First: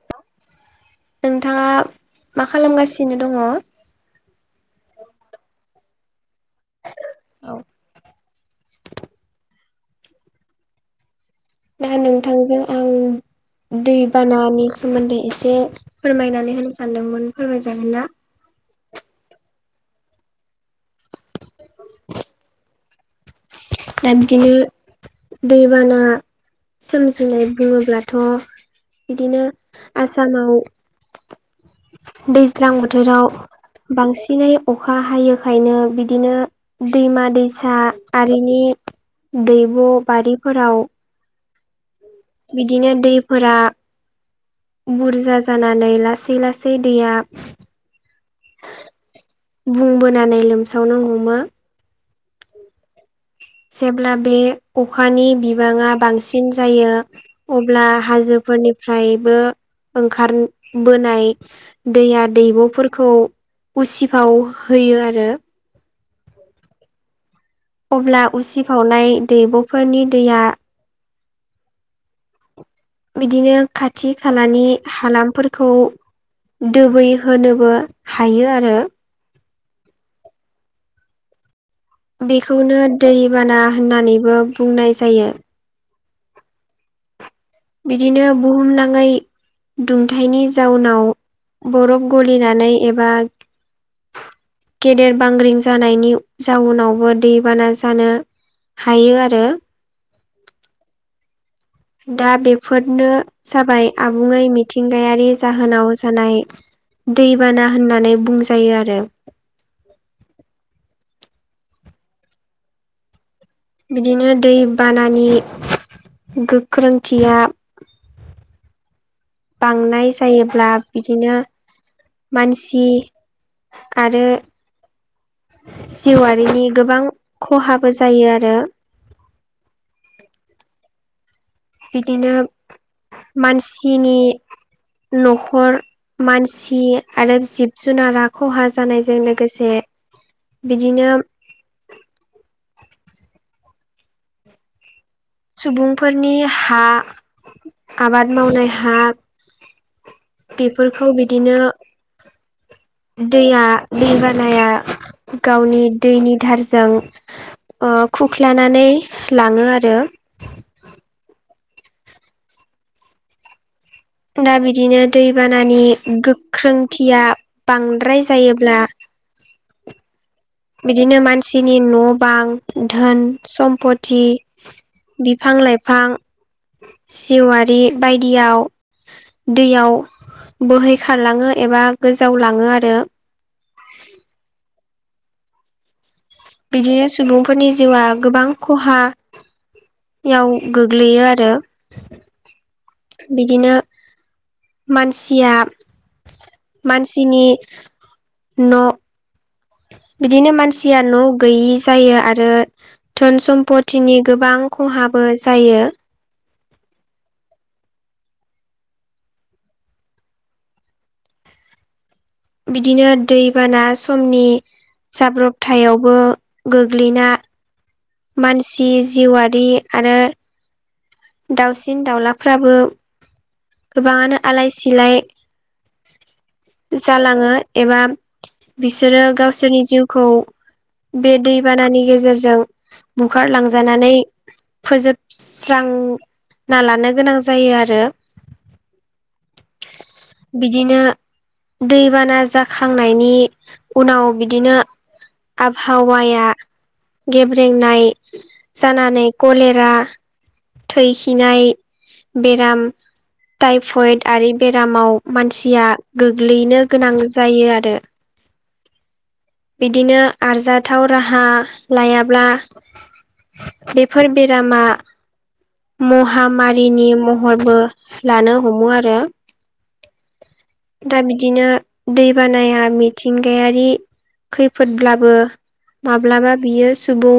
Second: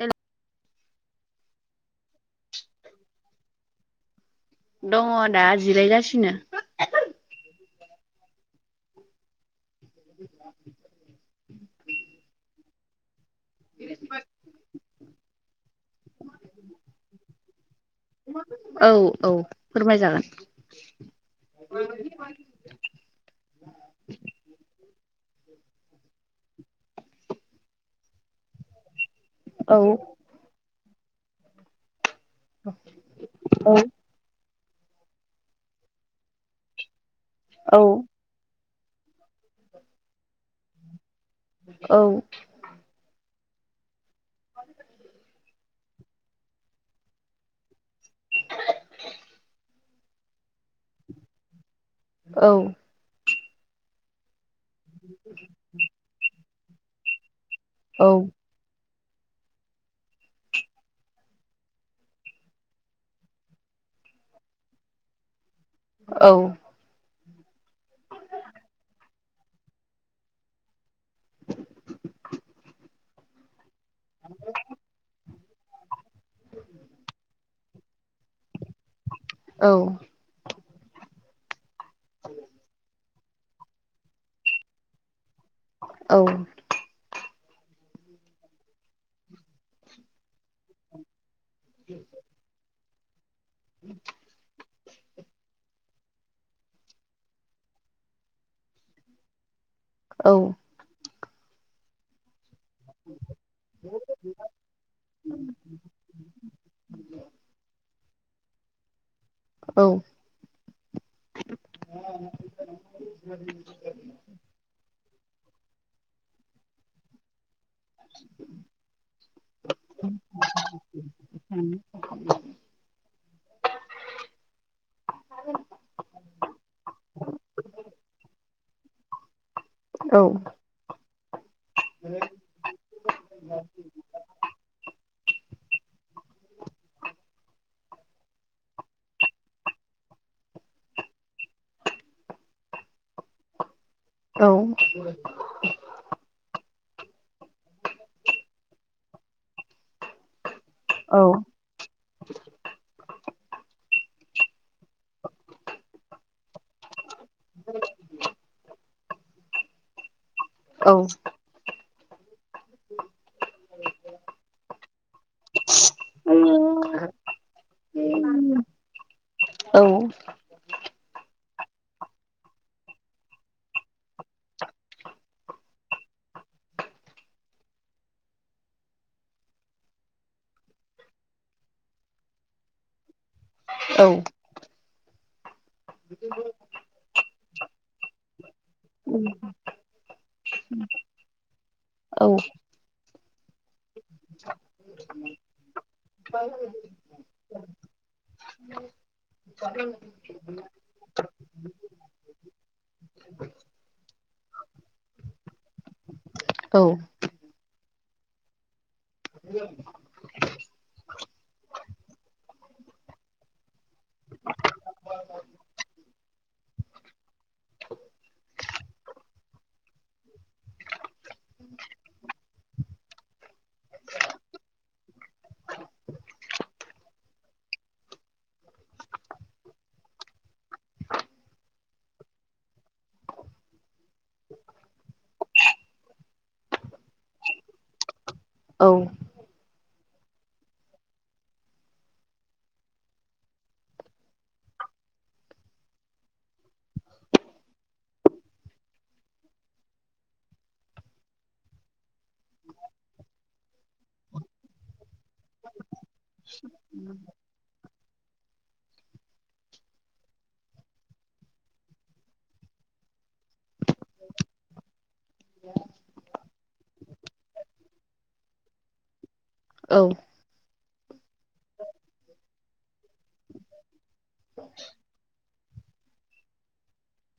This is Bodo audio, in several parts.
हेल नोंथाङा मा खालामगासिनो दंङो दङ दा जिरायगासिनो औ [inaudible] ना नोंथांजों आं दैबानानि सोमोन्दै एसे फोरमायनानै होनो सानदोंमोन फोरमायजागोन ना औ औ फोरमाय जागोन दा बिदिनो दैबाना सोमजिनाय बुङोब्लाथ' बिदिनो आसामाव दैज्लां बोथोराव बांसिनै अखा हायैखायनो बिदिनो दैमा दैसा आरिनि दैब' बारिफोराव औ बिदिनो दैफोरा बुरजा जानानै लासै लासै दैया बुंबोनानै लोमसावनो हमो औ जेब्ला बे अखानि बिबाङा बांसिन जायो अब्ला हाजोफोरनिफ्रायबो ओंखारबोनाय दैया दैब'फोरखौ उसिफाव होयो आरो औ अब्ला उसिफावनाय दैब'फोरनि दैया बिदिनो खाथि खालानि हालामफोरखौ दोबै होनोबो हायो आरो औ बेखौनो दैबाना होननानैबो बुंनाय जायो औ बिदिनो बुहुमनाङै दुंथायनि जाउनाव बरफ ग फैनानै एबा [inaudible] गेदेर बांग्रिं जानायनि जाउनावबो दैबाना जानो हायो आरो औ दा बेफोरनो जाबाय आबुङै मिथिंगायारि जाहोनाव जानाय दैबाना होननानै बुंजायो आरो औ बिदिनो दै बानानि गोख्रोंथिया [inaudible] बांनाय जायोब्ला बिदिनो मानसि आरो जिउआरारिनि गोबां खहाबो जायो आरो औ बिदिनो मानसिनि न'खर मानसि आरो जिब जुनारा खहा जानायजों लोगोसे बिदिनो औ सुबुंफोरनि हा आबाद मावनाय हा बेफोरखौ बिदिनो दैया दै बानाया गावनि दैनि थारजों ओ खुंख्लानानै लाङो आरो औ दा बिदिनो दैबानानि गोख्रोंथिया बांद्राय जायोब्ला औ बिदिनो मानसिनि न' बां धोन सम्पथि बिफां लाइफां जिवारि बायदियाव दैयाव बोहैखारलाङो एबा गोजावलाङो आरो [inaudible] बिदिनो सुबुंफोरनि जिउआ गोबां खहा याव गोग्लैयो आरो औ बिदिनो मानसिया मानसिनि न' ब बिदिनो मानसिया न' गैयि जायो आरो धोन सम्पतिनि गोबां खहाबो जायो औ [inaudible] बिदिनो दैबाना समनि जाब्रबथायावबो गोग्लैना मानसि जिउआरि आरो दाउसिन दाउलाफ्राबो गोबाङानो आलाय सिलाय जालाङो एबा बिसोरो गावसोरनि जिउखौ बे दैबानानि गेजेरजों बुखारलांजानानै फोजोबस्रांना लानो गोनां जायो आरो औ बिदिनो दैबाना जाखांनायनि उनाव बिदिनो आबहावाया गेब्रेंनाय जानानै कलेरा थैखिनाय बेराम टाइफयड आरि बेरामाव मानसिया गोग्लैनो गोनां जायो आरो बिदिनो आरजाथाव राहा लायाब्ला बेफोर बेरामा महामारिनि महरबो लानो हमो आरो औ दा बिदिनो दैबानाया मिथिंगायारि खैफोदब्लाबो माब्लाबा बियो सुबुं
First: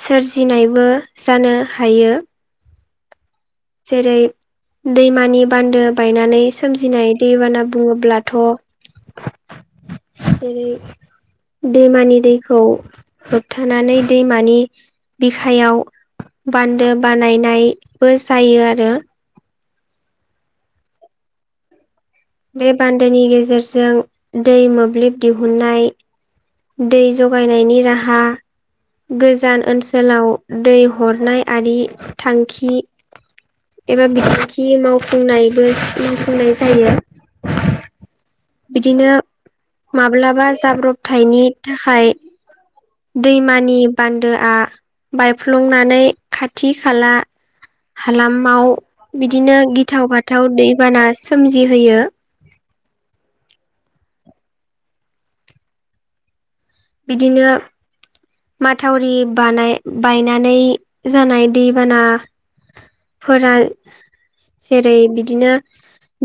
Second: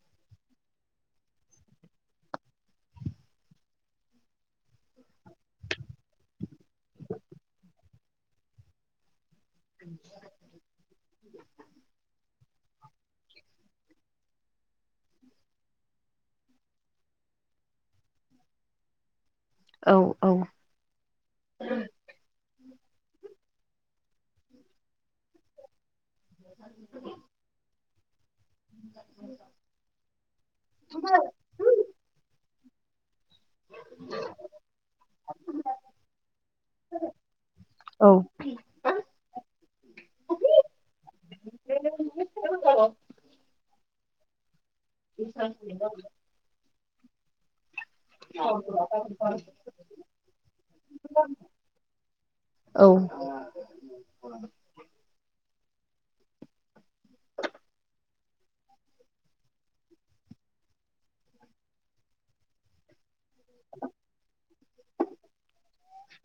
सोरजिनायबो जानो हायो जेरै दैमानि बान्दो बायनानै सोमजिनाय दैबाना बुङोब्लाथ' जेरै दैमानि दैखौ होबथानानै दैमानि बिखायाव बान्दो बानायनायबो जायो आरो। औ औ। बे बान्दोनि गेजेरजों दै मोब्लिब दिहुननाय दै जगायनायनि राहा गोजान ओनसोलाव दै हरनाय आरि थांखि एबा बिथिंखि मावफुंनायबो मावफुंनाय जायो। औ। बिदिनो माब्लाबा जाब्रथायनि थाखाय दैमानि बान्दोआ बायफ्लंनानै खाथि खाला हालामाव बिदिनो गिथाव बाथाव दैबाना सोमजिहोयो। औ बिदिनो माथावरि बानाय बायनानै जानाय दैबाना फोर जेरै बिदिनो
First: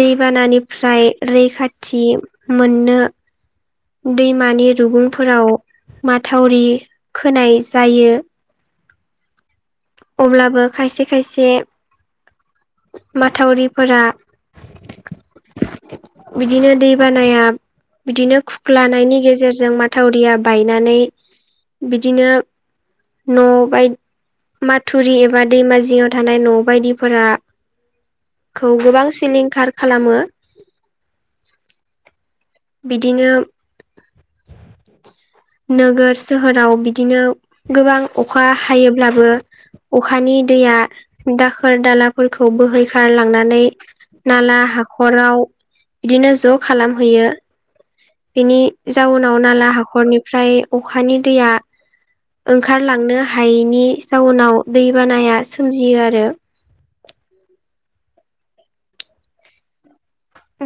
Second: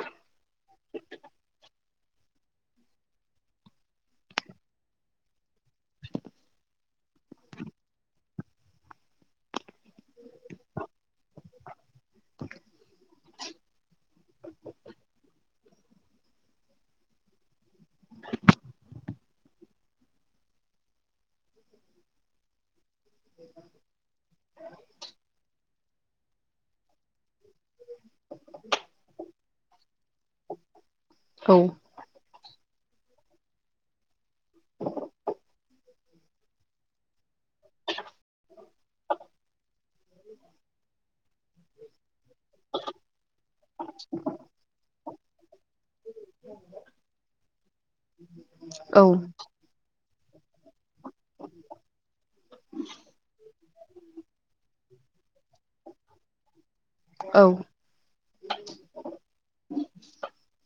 दैबानानिफ्राय रैखाथि मोननो दैमानि रुगुंफोराव माथावरि खोनाय जायो। अब्लाबो खायसे खायसे माथावरिफोरा बिदिनो दै बानाया बिदिनो खुख्लानायनि गेजेरजों माथावरिया बायनानै बिदिनो न' बाय माथुरि एबा दैमा जिङाव थानाय न' बायदिफोरा खौ गोबां सिलिंखार खालामो। औ। बिदिनो नोगोर सोहोराव बिदिनो गोबां अखा हायोब्लाबो अखानि दैया दाखोर दालाफोरखौ बोहैखारलांनानै नाला हाखराव बिदिनो ज' खालामहैयो बिनि जाउनाव नाला हाखरनिफ्राय अखानि दैया ओंखारलांनो हायैनि जाउनाव दैबानाया सोमजियो आरो औ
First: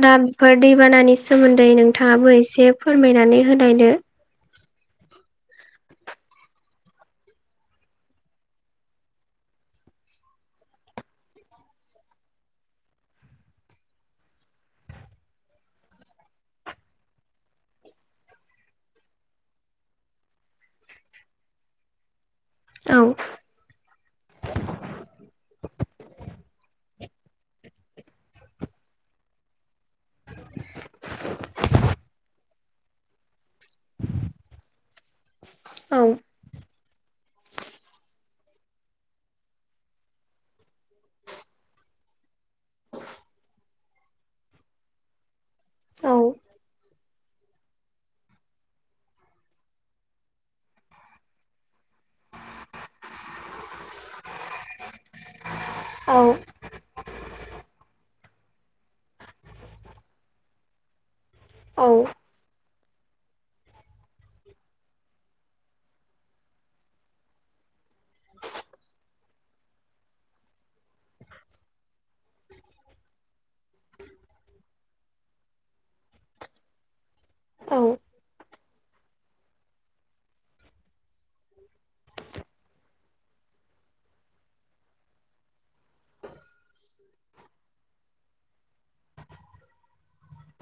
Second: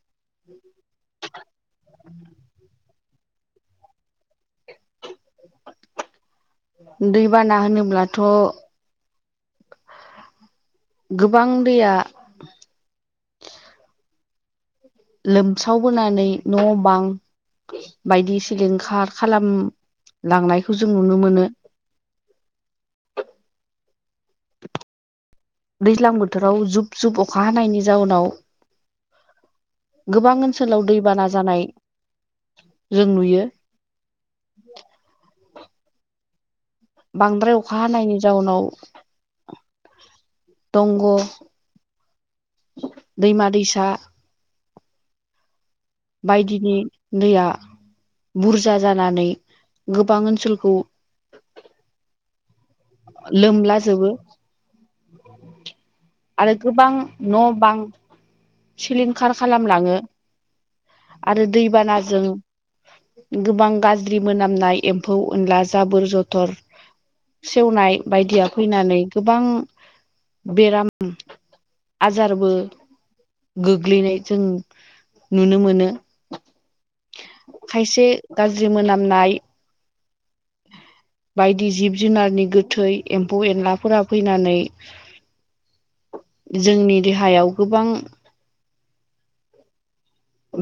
दा बेफोर दैबानानि सोमोन्दै नोंथाङाबो एसे फोरमायनानै होनोलायदो दैबाना होनोब्लाथ' गोबां दैया लोमसावबोनानै न' बां बायदि सिलिंखार खालामलांनायखौ जों नुनो मोनो। औ। दैज्लां बोथोराव जुब जुब अखा हानायनि जाउनाव गोबां ओनसोलाव दैबाना जानाय जों नुयो। औ। बांद्राय अखा हानायनि जाउनाव दंग' दैमा -दैसा औ बायदिनि दैया बुरजा जानानै गोबां ओनसोलखौ लोमला जोबो। औ आरो गोबां न' बां सिलिंखार खालामलाङो आरो दैबानाजों गोबां गाज्रि मोनामनाय एम्फौ अनला जाबोर जथर सेवनाय बायदिया फैनानै गोबां बेराम आजारबो गोग्लैनाय जों नुनो मोनो। औ खायसे गाज्रि मोनामनाय बायदि जिब जुनारनि गोथै एम्फौ एनलाफोरा फैनानै [inaudible] जोंनि देहायाव गोबां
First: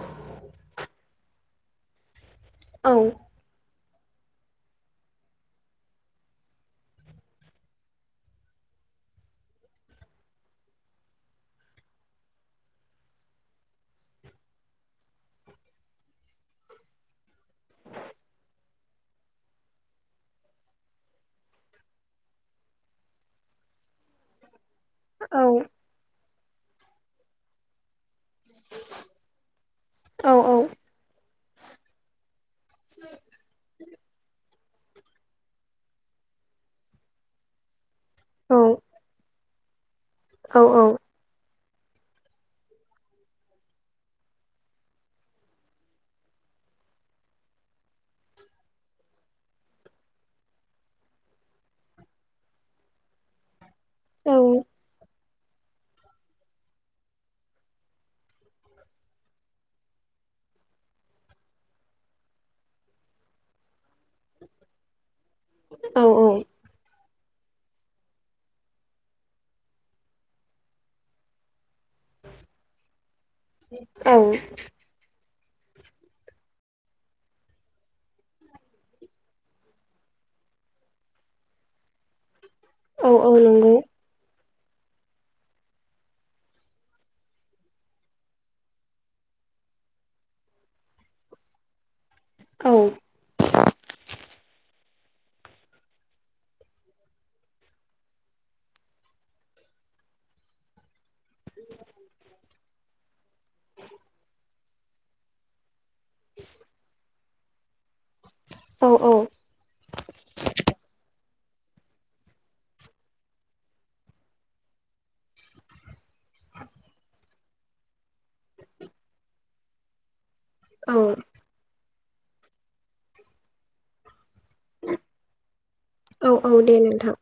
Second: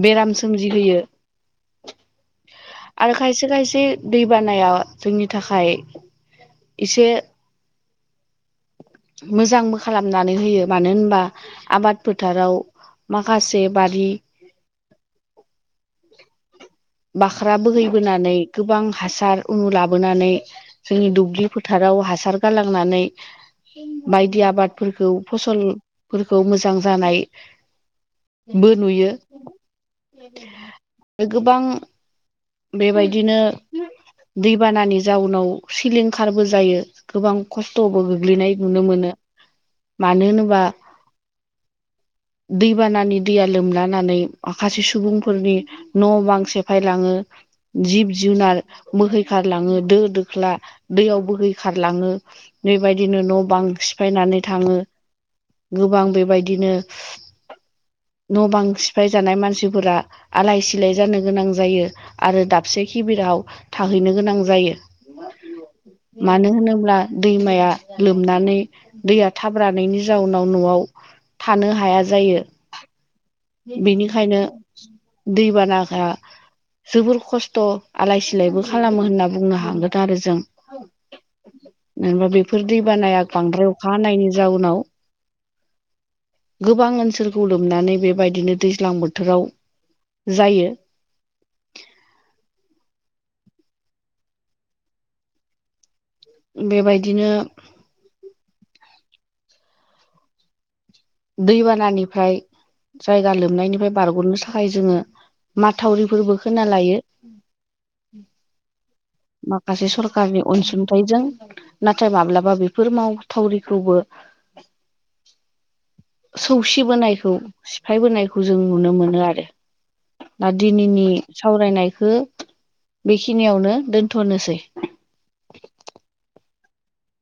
बेराम सोमजिहोयो औ आरो खायसे खायसे दैबानाया जोंनि थाखाय एसे मोजांबो खालामनानै होयो मानो होनबा आबाद फोथाराव माखासे बारि बाख्रा बोहैबोनानै गोबां हासार उनु लाबोनानै जोंनि दुब्लि फोथाराव हासार गालांनानै बायदि आबाद फोरखौ फसलफोरखौ मोजां जानायबो नुयो औ गोबां बेबायदिनो दैबानानि जाउनाव सिलिंखारबो जायो गोबां खस्थ'बो गोग्लैनाय औ नुनो मोनो मानो औ होनोबा [inaudible] दैबानानि दैया लोमलानानै माखासे सुबुंफोरनि न' बांसे सेफायलाङो जिब जुनार बोहैखारलाङो दो दोख्ला दैयाव बोहैखारलाङो बेबायदिनो न' बां औ सिफायनानै थाङो गोबां बेबायदिनो न' बां सिफाय जानाय मानसिफोरा आलाय सिलाय जानो गोनां जायो आरो दाबसे खिबिराव थाहैनो गोनां जायो औ मानो होनोब्ला दैमाया लोमनानै दैया थाब रानैनि जाउनाव न'आव थानो हाया जायो औ बिनिखायनो दैबाना जोबोर खस्थ' आलाय सिलायबो खालामो होनना बुंनो हागोन आरो जों मानोहोनोबा बेफोर औ दैबानाया औ बांद्राय नंगौ अखा हानायनि जाउनाव गोबां ओनसोलखौ लोमनानै बेबायदिनो दैज्लां बोथोराव जायो औ बेबायदिनो दैबानानिफ्राय जायगा लोमनायनिफ्राय बारग'नो थाखाय जोङो माथावरिफोरबो खोना लायो औ औ माखासे सरखारनि अनसुंथाइजों नाथाय माब्लाबा बेफोर मावथावरिखौबो सौसि बोनायखौ सिफाय बोनायखौ जों नुनो मोनो आरो दा औ दिनैनि सावरायनायखौ बेखिनियावनो दोनथ'नोसै औ औ दे नोंथां